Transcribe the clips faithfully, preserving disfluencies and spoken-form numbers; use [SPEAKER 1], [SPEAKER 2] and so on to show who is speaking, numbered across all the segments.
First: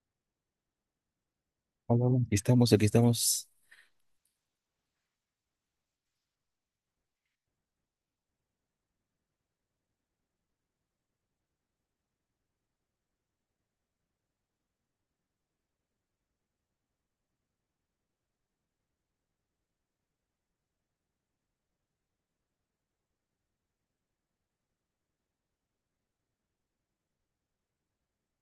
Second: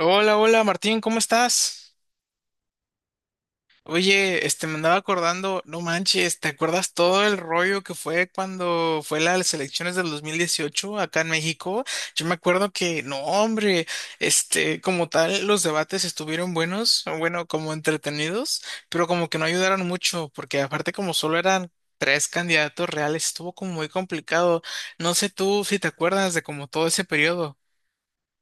[SPEAKER 1] Hola, hola Martín, ¿cómo estás?
[SPEAKER 2] Hola, hola. Aquí estamos, aquí estamos.
[SPEAKER 1] Oye, este me andaba acordando, no manches, ¿te acuerdas todo el rollo que fue cuando fue las elecciones del dos mil dieciocho acá en México? Yo me acuerdo que, no, hombre, este, como tal, los debates estuvieron buenos, bueno, como entretenidos, pero como que no ayudaron mucho, porque aparte como solo eran tres candidatos reales, estuvo como muy complicado. No sé tú si te acuerdas de como todo ese periodo.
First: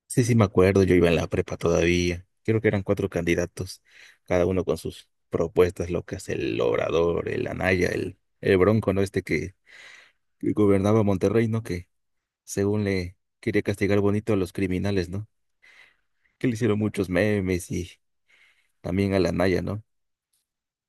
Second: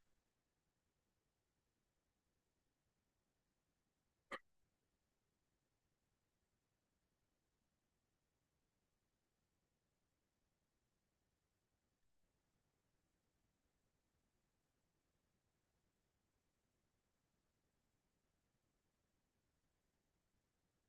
[SPEAKER 2] Sí, sí, me acuerdo, yo iba en la prepa todavía. Creo que eran cuatro candidatos, cada uno con sus propuestas locas, el Obrador, el Anaya, el, el Bronco, ¿no? Este que, que gobernaba Monterrey, ¿no? Que según le quería castigar bonito a los criminales, ¿no? Que le hicieron muchos memes y también al Anaya, ¿no?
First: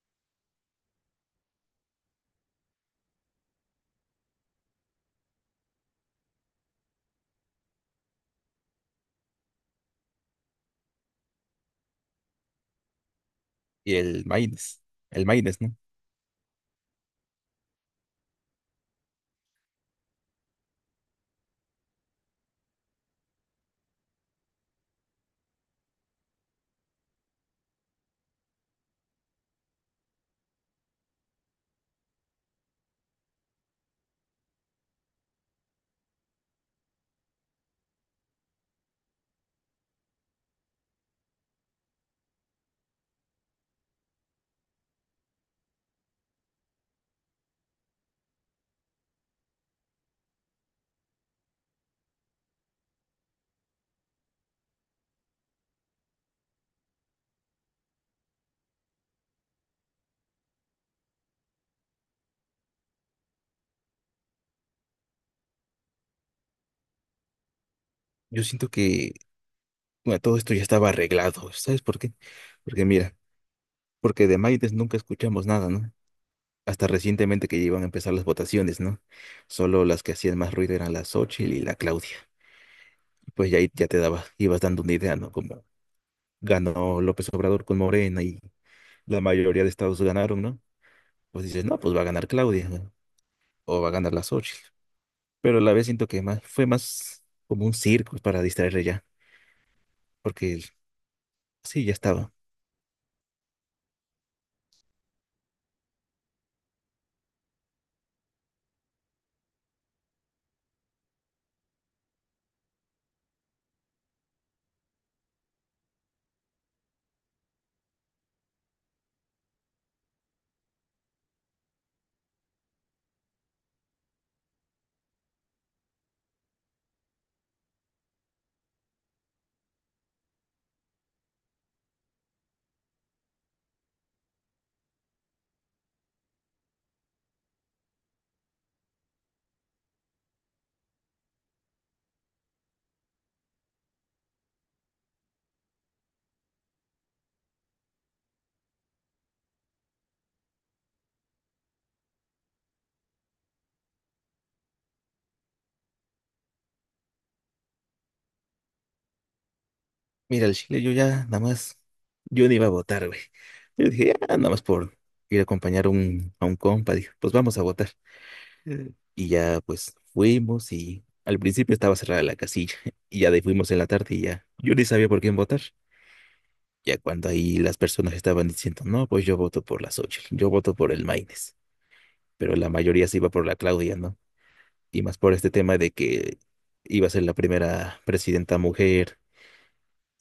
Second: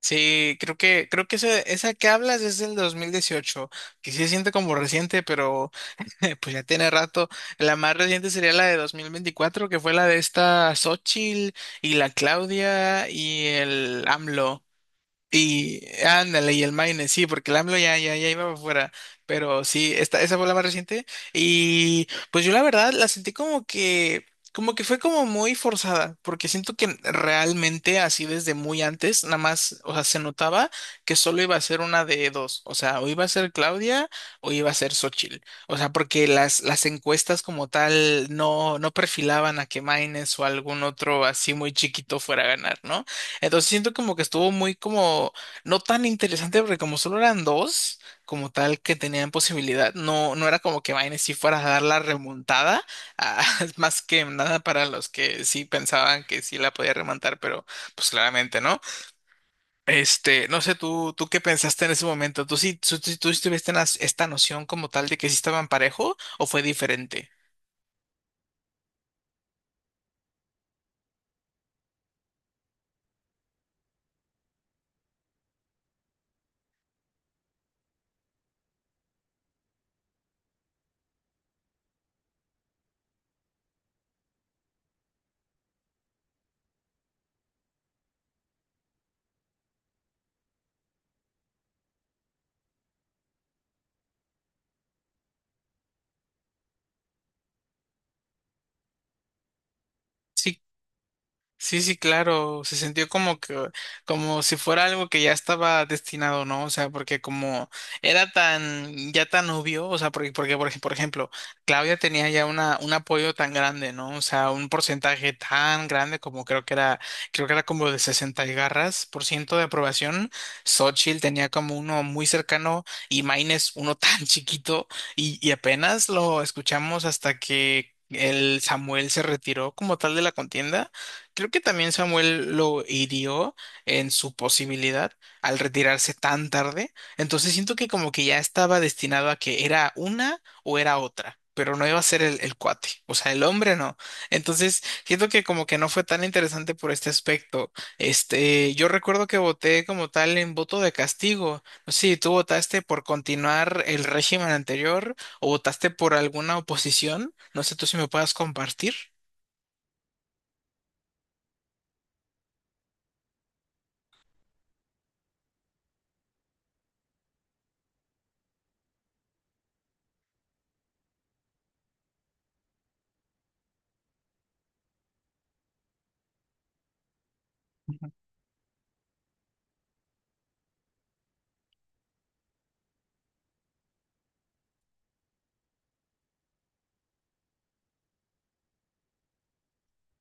[SPEAKER 1] Sí, creo que, creo que esa, esa que hablas es del dos mil dieciocho, que sí se siente como reciente, pero pues ya tiene rato. La más reciente sería la de dos mil veinticuatro, que fue la de esta Xochitl y la Claudia y
[SPEAKER 2] Y
[SPEAKER 1] el
[SPEAKER 2] el
[SPEAKER 1] AMLO.
[SPEAKER 2] Maines, el Maines, ¿no?
[SPEAKER 1] Y ándale, y el Maine, sí, porque el AMLO ya, ya, ya iba para afuera, pero sí, esta, esa fue la más reciente. Y pues yo la verdad la sentí como que, como que fue como muy forzada, porque siento que realmente así desde muy antes, nada más, o sea, se notaba que solo iba a ser una de dos, o sea, o iba a ser Claudia o iba a ser Xochitl, o sea, porque las, las encuestas como tal no, no perfilaban a que Maines o algún otro así muy chiquito fuera a ganar, ¿no? Entonces siento como que estuvo muy como, no tan interesante porque como solo eran dos, como tal que tenían posibilidad, no, no era como que Vine si fuera a dar la remontada, ah, más que nada para los que sí pensaban que sí la podía remontar, pero pues claramente no. Este, no sé, tú, tú qué pensaste en ese momento, tú sí, tú, tú, tú sí tuviste una- esta noción como tal de que sí estaban parejo o fue diferente.
[SPEAKER 2] Yo siento que, bueno, todo esto ya estaba arreglado, ¿sabes por qué? Porque mira, porque de Maines nunca escuchamos nada, ¿no? Hasta recientemente que ya iban a empezar las votaciones, ¿no? Solo las que hacían más ruido eran la Xochitl y la Claudia. Pues ya, ahí ya te daba, ibas dando una idea, ¿no? Como ganó López Obrador con Morena y la mayoría de estados ganaron, ¿no? Pues dices, no, pues va a ganar Claudia, ¿no? O va a ganar la Xochitl. Pero a la vez siento que más, fue más como un circo para distraerle ya, porque
[SPEAKER 1] Sí,
[SPEAKER 2] el-
[SPEAKER 1] sí,
[SPEAKER 2] sí, ya
[SPEAKER 1] sí,
[SPEAKER 2] estaba.
[SPEAKER 1] claro, se sintió como que, como si fuera algo que ya estaba destinado, ¿no? O sea, porque como era tan, ya tan obvio, o sea, porque, porque por ej- por ejemplo, Claudia tenía ya una, un apoyo tan grande, ¿no? O sea, un porcentaje tan grande como creo que era, creo que era como de sesenta y garras por ciento de aprobación. Xochitl tenía como uno muy cercano y Maines uno tan chiquito y, y apenas lo escuchamos hasta que el Samuel se retiró como tal de la contienda. Creo que también Samuel lo hirió en su posibilidad al retirarse tan tarde. Entonces siento que como que ya estaba destinado a que era una o era otra, pero no iba a ser el, el cuate, o sea, el hombre no. Entonces siento que como que no fue tan interesante por este aspecto. Este, yo recuerdo que voté como tal en voto de castigo. No sé si tú votaste por continuar el régimen anterior o votaste por alguna oposición. No sé tú si me puedas compartir.
[SPEAKER 2] Mira, el Chile yo ya nada más, yo no iba a votar, güey. Yo dije, ya, nada más por ir a acompañar a un, a un compa, dije, pues vamos a votar. Eh. Y ya pues fuimos y al principio estaba cerrada la casilla y ya de ahí fuimos en la tarde y ya yo ni sabía por quién votar. Ya cuando ahí las personas estaban diciendo, no, pues yo voto por la Xochitl, yo voto por el Maines, pero la mayoría se iba por la Claudia, ¿no? Y más por este tema de que iba a ser la primera presidenta mujer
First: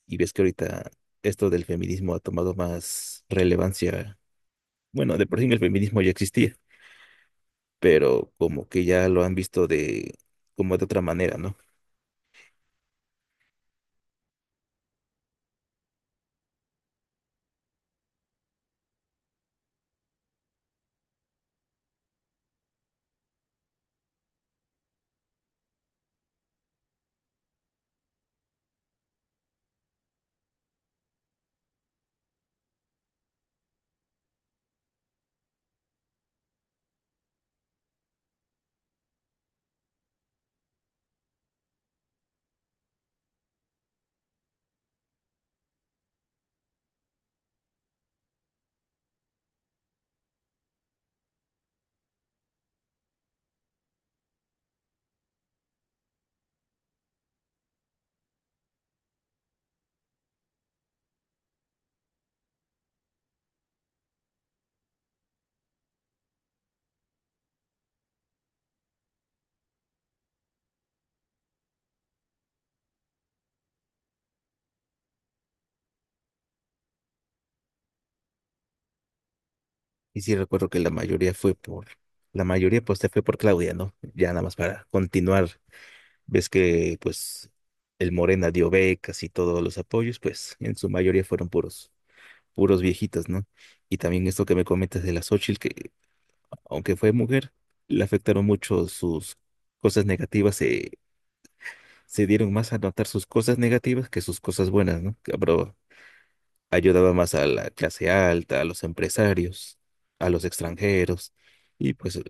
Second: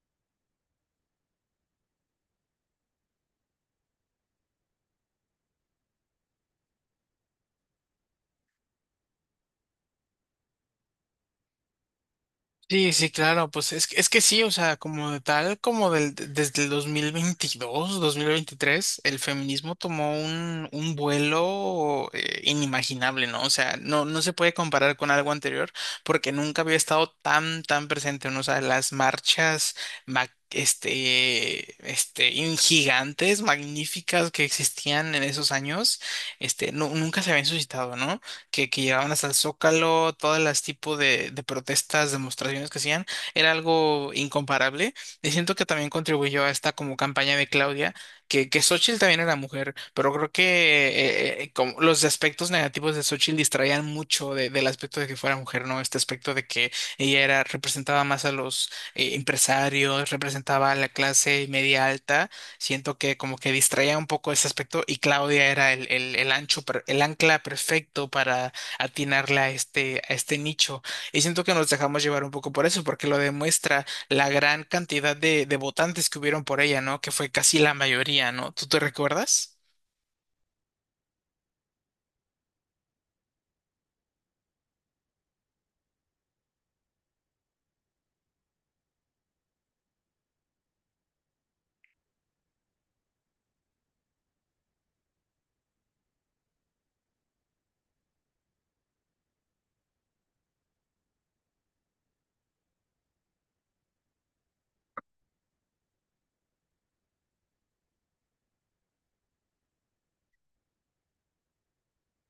[SPEAKER 2] y ves que ahorita esto del feminismo ha tomado más relevancia. Bueno, de por sí el feminismo ya existía, pero como que ya lo han visto de como de otra manera, ¿no?
[SPEAKER 1] Sí, sí, claro, pues es, que- es que sí, o sea, como de tal, como del, de- desde el dos mil veintidós, dos mil veintitrés, el feminismo tomó un, un vuelo eh, inimaginable, ¿no? O sea, no, no se puede comparar con algo anterior porque nunca había estado tan, tan presente, ¿no? O sea, las marchas, ma- este, este, in- gigantes, magníficas que existían en esos años, este, nu- nunca se habían suscitado, ¿no? Que, que llegaban hasta el Zócalo, todas las tipos de, de protestas, demostraciones que hacían, era algo incomparable. Y siento que también contribuyó a esta como campaña de Claudia, que, que Xóchitl también era mujer, pero creo que eh, eh, como los aspectos negativos de Xochitl distraían mucho de- del aspecto de que fuera mujer, ¿no? Este aspecto de que ella era, representaba más a los eh, empresarios, representaba a la clase media alta. Siento que como que distraía un poco ese aspecto y Claudia era el, el, el ancho, per- el ancla perfecto para atinarla a este, a este nicho. Y siento que nos dejamos llevar un poco por eso, porque lo demuestra la gran cantidad de, de votantes que hubieron por ella, ¿no? Que fue casi la mayoría, ¿no? ¿Tú te recuerdas?
[SPEAKER 2] Y sí recuerdo que la mayoría fue por, la mayoría pues se fue por Claudia, ¿no? Ya nada más para continuar. Ves que pues el Morena dio becas y todos los apoyos, pues en su mayoría fueron puros, puros viejitas, ¿no? Y también esto que me comentas de la Xochitl, que aunque fue mujer, le afectaron mucho sus cosas negativas, se, se dieron más a notar sus cosas negativas que sus cosas buenas, ¿no? Que, pero ayudaba más a la clase alta, a los empresarios, a los extranjeros, y pues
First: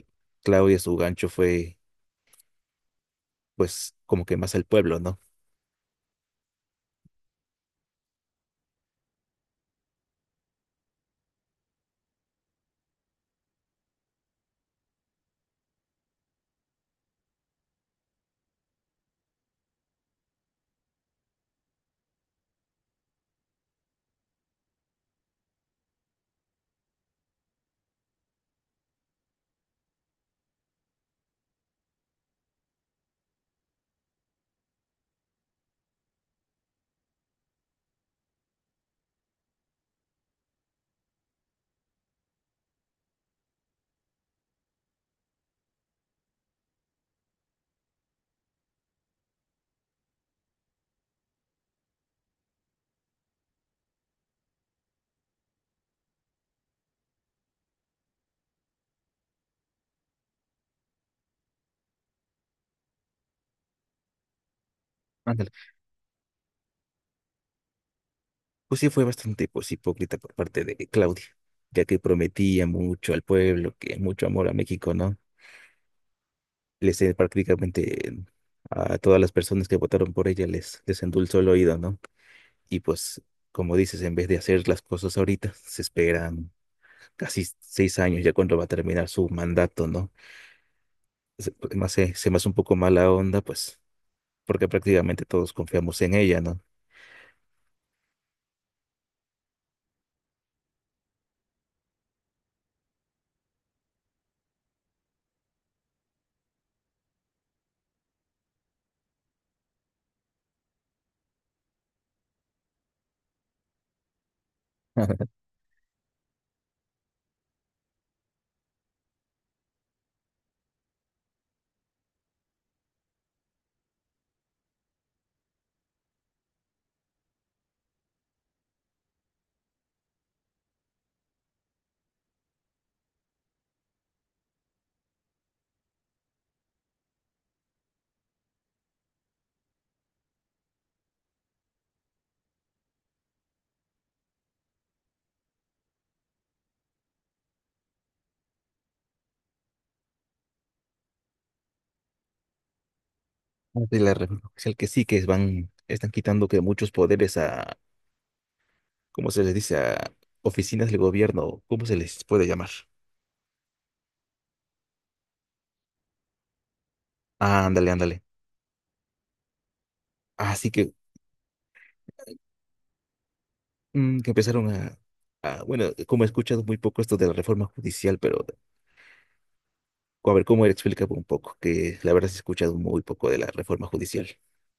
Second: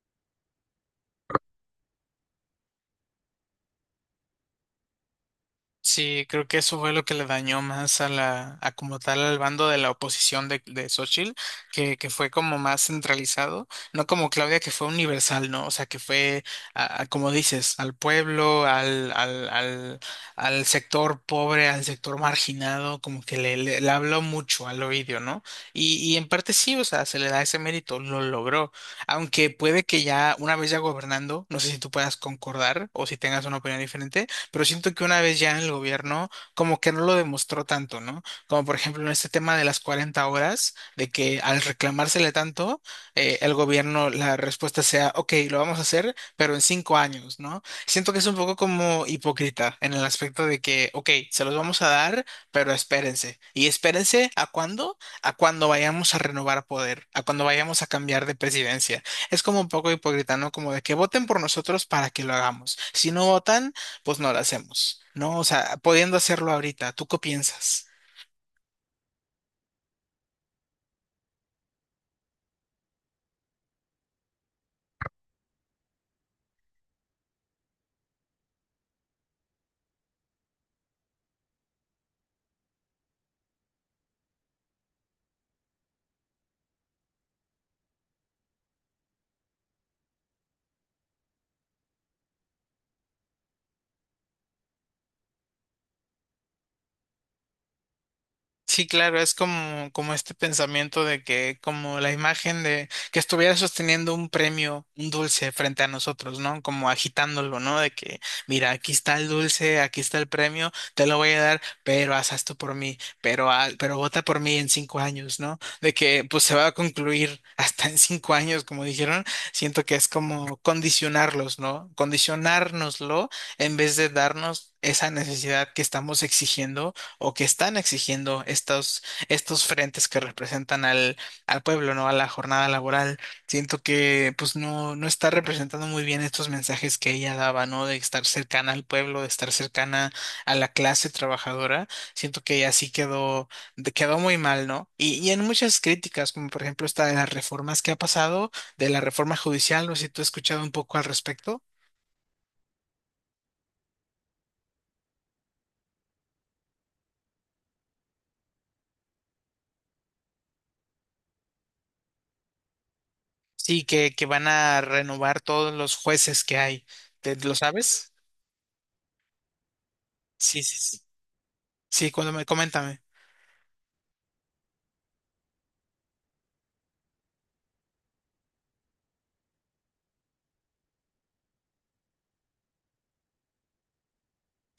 [SPEAKER 2] Claudia su gancho fue pues como que más al pueblo, ¿no?
[SPEAKER 1] Sí, creo que eso fue lo que le dañó más a la, a como tal al bando de la oposición de, de Xochitl, que, que fue como más centralizado, no como Claudia que fue universal, ¿no? O sea, que fue, a- a- como dices, al pueblo, al, al, al, al sector pobre, al sector marginado, como que le, le, le habló mucho al oído, ¿no? Y, y en parte sí, o sea, se le da ese mérito, lo logró, aunque puede que ya una vez ya gobernando, no sé si tú puedas concordar o si tengas una opinión diferente, pero siento que una vez ya en el gobierno, como que no lo demostró tanto, ¿no? Como por ejemplo en este tema de las cuarenta horas, de que al reclamársele tanto, eh, el gobierno, la respuesta sea: ok, lo vamos a hacer, pero en cinco años, ¿no? Siento que es un poco como hipócrita en el aspecto de que, ok, se los vamos a dar, pero espérense. ¿Y espérense a cuándo? A cuando vayamos a renovar poder, a cuando vayamos a cambiar de presidencia. Es como un poco hipócrita, ¿no? Como de que voten por nosotros para que lo hagamos. Si no votan, pues no la hacemos, ¿no? O
[SPEAKER 2] Ándale.
[SPEAKER 1] sea, pudiendo hacerlo ahorita, ¿tú qué piensas?
[SPEAKER 2] Pues sí fue bastante pues hipócrita por parte de Claudia, ya que prometía mucho al pueblo, que mucho amor a México, ¿no? Les eh, prácticamente a todas las personas que votaron por ella les, les endulzó el oído, ¿no? Y pues como dices, en vez de hacer las cosas ahorita, se esperan casi seis años ya cuando va a terminar su mandato, ¿no? Se- pues, no sé, se me hace un poco mala onda, pues, porque prácticamente todos confiamos en ella, ¿no?
[SPEAKER 1] Sí, claro, es como, como este pensamiento de que, como la imagen de que estuviera sosteniendo un premio, un dulce frente a nosotros, ¿no? Como agitándolo, ¿no? De que, mira, aquí está el dulce, aquí está el premio, te lo voy a dar, pero haz esto por mí, pero, haz- pero vota por mí en cinco años, ¿no? De que, pues se va a concluir hasta en cinco años, como dijeron. Siento que es como condicionarlos, ¿no? Condicionárnoslo en vez de darnos esa necesidad que estamos exigiendo o que están exigiendo estos, estos frentes que representan al, al pueblo, ¿no? A la jornada laboral. Siento que pues no, no está representando muy bien estos mensajes que ella daba, ¿no? De estar cercana al pueblo, de estar cercana a la clase trabajadora. Siento que ella sí quedó, de- quedó muy mal, ¿no? Y, y en muchas críticas, como por ejemplo esta de las reformas que ha pasado, de la reforma judicial, no sé si tú has escuchado un poco al respecto.
[SPEAKER 2] De la República Oficial que sí, que van, están quitando que muchos poderes a, ¿cómo se les dice? A oficinas del gobierno, ¿cómo se les puede llamar?
[SPEAKER 1] Sí, que, que van a renovar todos los jueces que hay. ¿Te- ¿Lo
[SPEAKER 2] Ah, ándale,
[SPEAKER 1] sabes?
[SPEAKER 2] ándale.
[SPEAKER 1] Sí,
[SPEAKER 2] Así
[SPEAKER 1] sí,
[SPEAKER 2] que,
[SPEAKER 1] sí. Sí, cuando me, coméntame.
[SPEAKER 2] mm, que empezaron a, a- bueno, como he escuchado muy poco esto de la reforma judicial, pero a ver, ¿cómo explica un poco? Que la verdad sí he escuchado muy poco de la reforma judicial.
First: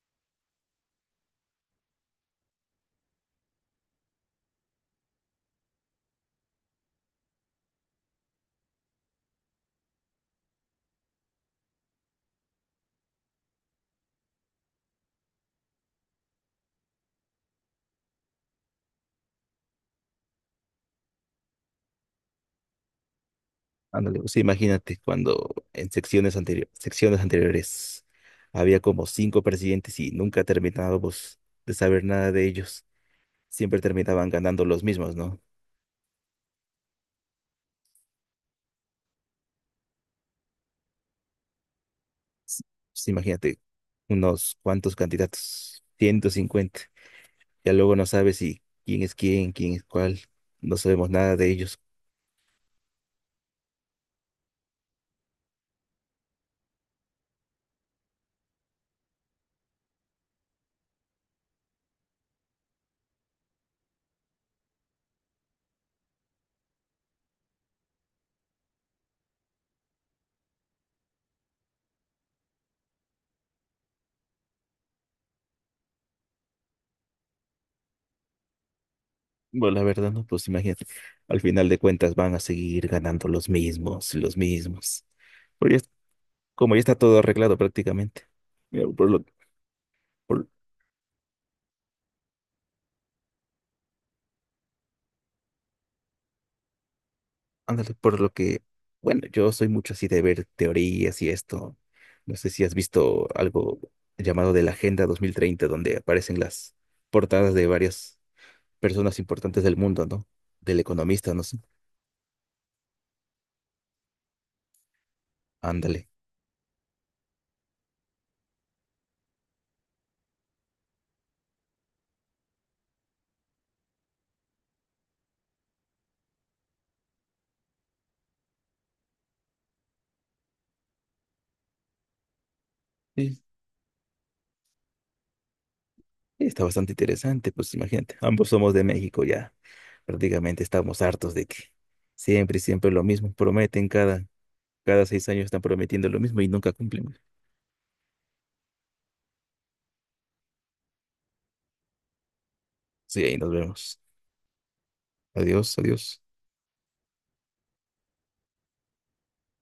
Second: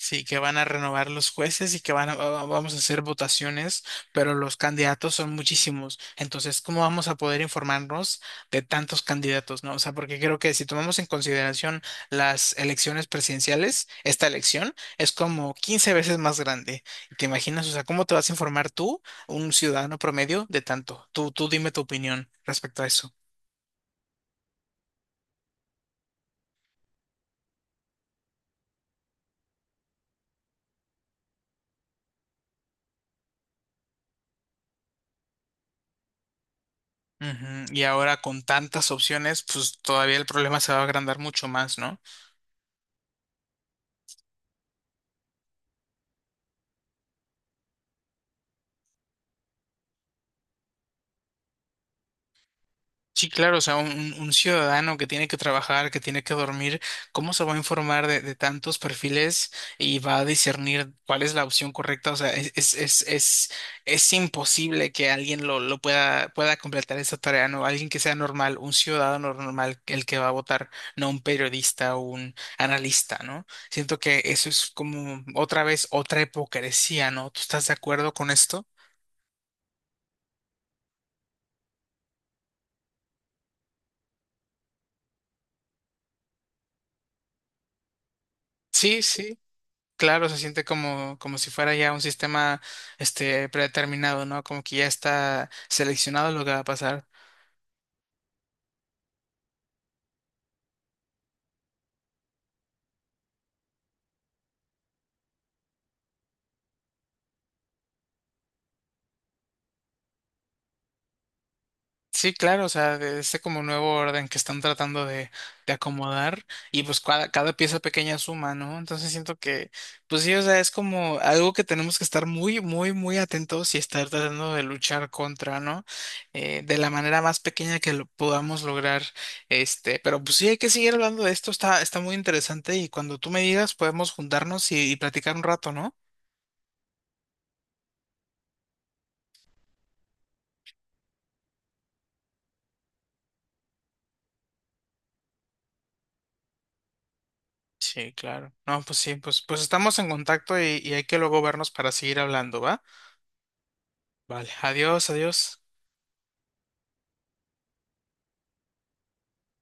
[SPEAKER 1] Sí, que van a renovar los jueces y que van a, va- vamos a hacer votaciones, pero los candidatos son muchísimos. Entonces, ¿cómo vamos a poder informarnos de tantos candidatos, no? O sea, porque creo que si tomamos en consideración las elecciones presidenciales, esta elección es como quince veces más grande. ¿Te imaginas? O sea, ¿cómo te vas a informar tú, un ciudadano promedio, de tanto? Tú, tú dime tu opinión respecto a eso.
[SPEAKER 2] Ándale, pues sí, imagínate cuando en secciones anteriores, secciones anteriores había como cinco presidentes y nunca terminábamos de saber nada de ellos. Siempre terminaban ganando los mismos, ¿no?
[SPEAKER 1] Ujú, Y ahora con tantas opciones, pues todavía el problema se va a agrandar mucho más, ¿no?
[SPEAKER 2] S- Pues imagínate unos cuantos candidatos, ciento cincuenta. Ya luego no sabes si quién es quién, quién es cuál. No sabemos nada de ellos.
[SPEAKER 1] Sí, claro, o sea, un, un ciudadano que tiene que trabajar, que tiene que dormir, ¿cómo se va a informar de, de tantos perfiles y va a discernir cuál es la opción correcta? O sea, es, es, es, es, es imposible que alguien lo, lo pueda, pueda completar esa tarea, ¿no? Alguien que sea normal, un ciudadano normal, el que va a votar, no un periodista o un analista, ¿no? Siento que eso es como otra vez otra hipocresía, ¿no? ¿Tú estás de acuerdo con esto?
[SPEAKER 2] Bueno, la verdad, ¿no? Pues imagínate, al final de cuentas van a seguir ganando los mismos, los mismos. Pero ya- como ya está todo arreglado prácticamente. Mira,
[SPEAKER 1] Sí,
[SPEAKER 2] Por lo,
[SPEAKER 1] sí. Claro, se
[SPEAKER 2] Por,
[SPEAKER 1] siente como, como si fuera ya un sistema este predeterminado, ¿no? Como que ya está seleccionado lo que va a pasar.
[SPEAKER 2] ándale, por lo que, bueno, yo soy mucho así de ver teorías y esto. No sé si has visto algo llamado de la Agenda dos mil treinta, donde aparecen las portadas de varias personas importantes del mundo, ¿no? Del economista, no sé.
[SPEAKER 1] Sí, claro, o sea, de este como nuevo orden que están tratando de, de
[SPEAKER 2] Ándale.
[SPEAKER 1] acomodar, y pues cada, cada pieza pequeña suma, ¿no? Entonces siento que, pues sí, o sea, es como algo que tenemos que estar muy, muy, muy atentos y estar tratando de luchar contra, ¿no? Eh, de la manera más pequeña que lo podamos lograr, este, pero pues sí, hay que seguir hablando de esto, está, está muy interesante, y cuando tú me
[SPEAKER 2] Sí,
[SPEAKER 1] digas podemos juntarnos y, y platicar un rato, ¿no?
[SPEAKER 2] está bastante interesante, pues imagínate. Ambos somos de México ya. Prácticamente estamos hartos de que siempre, siempre lo mismo. Prometen cada, cada seis años están prometiendo lo mismo y nunca cumplen.
[SPEAKER 1] Sí, claro. No, pues sí, pues, pues estamos en contacto y, y hay que luego vernos para seguir hablando, ¿va?
[SPEAKER 2] Sí, ahí nos vemos.
[SPEAKER 1] Vale, adiós, adiós.
[SPEAKER 2] Adiós, adiós.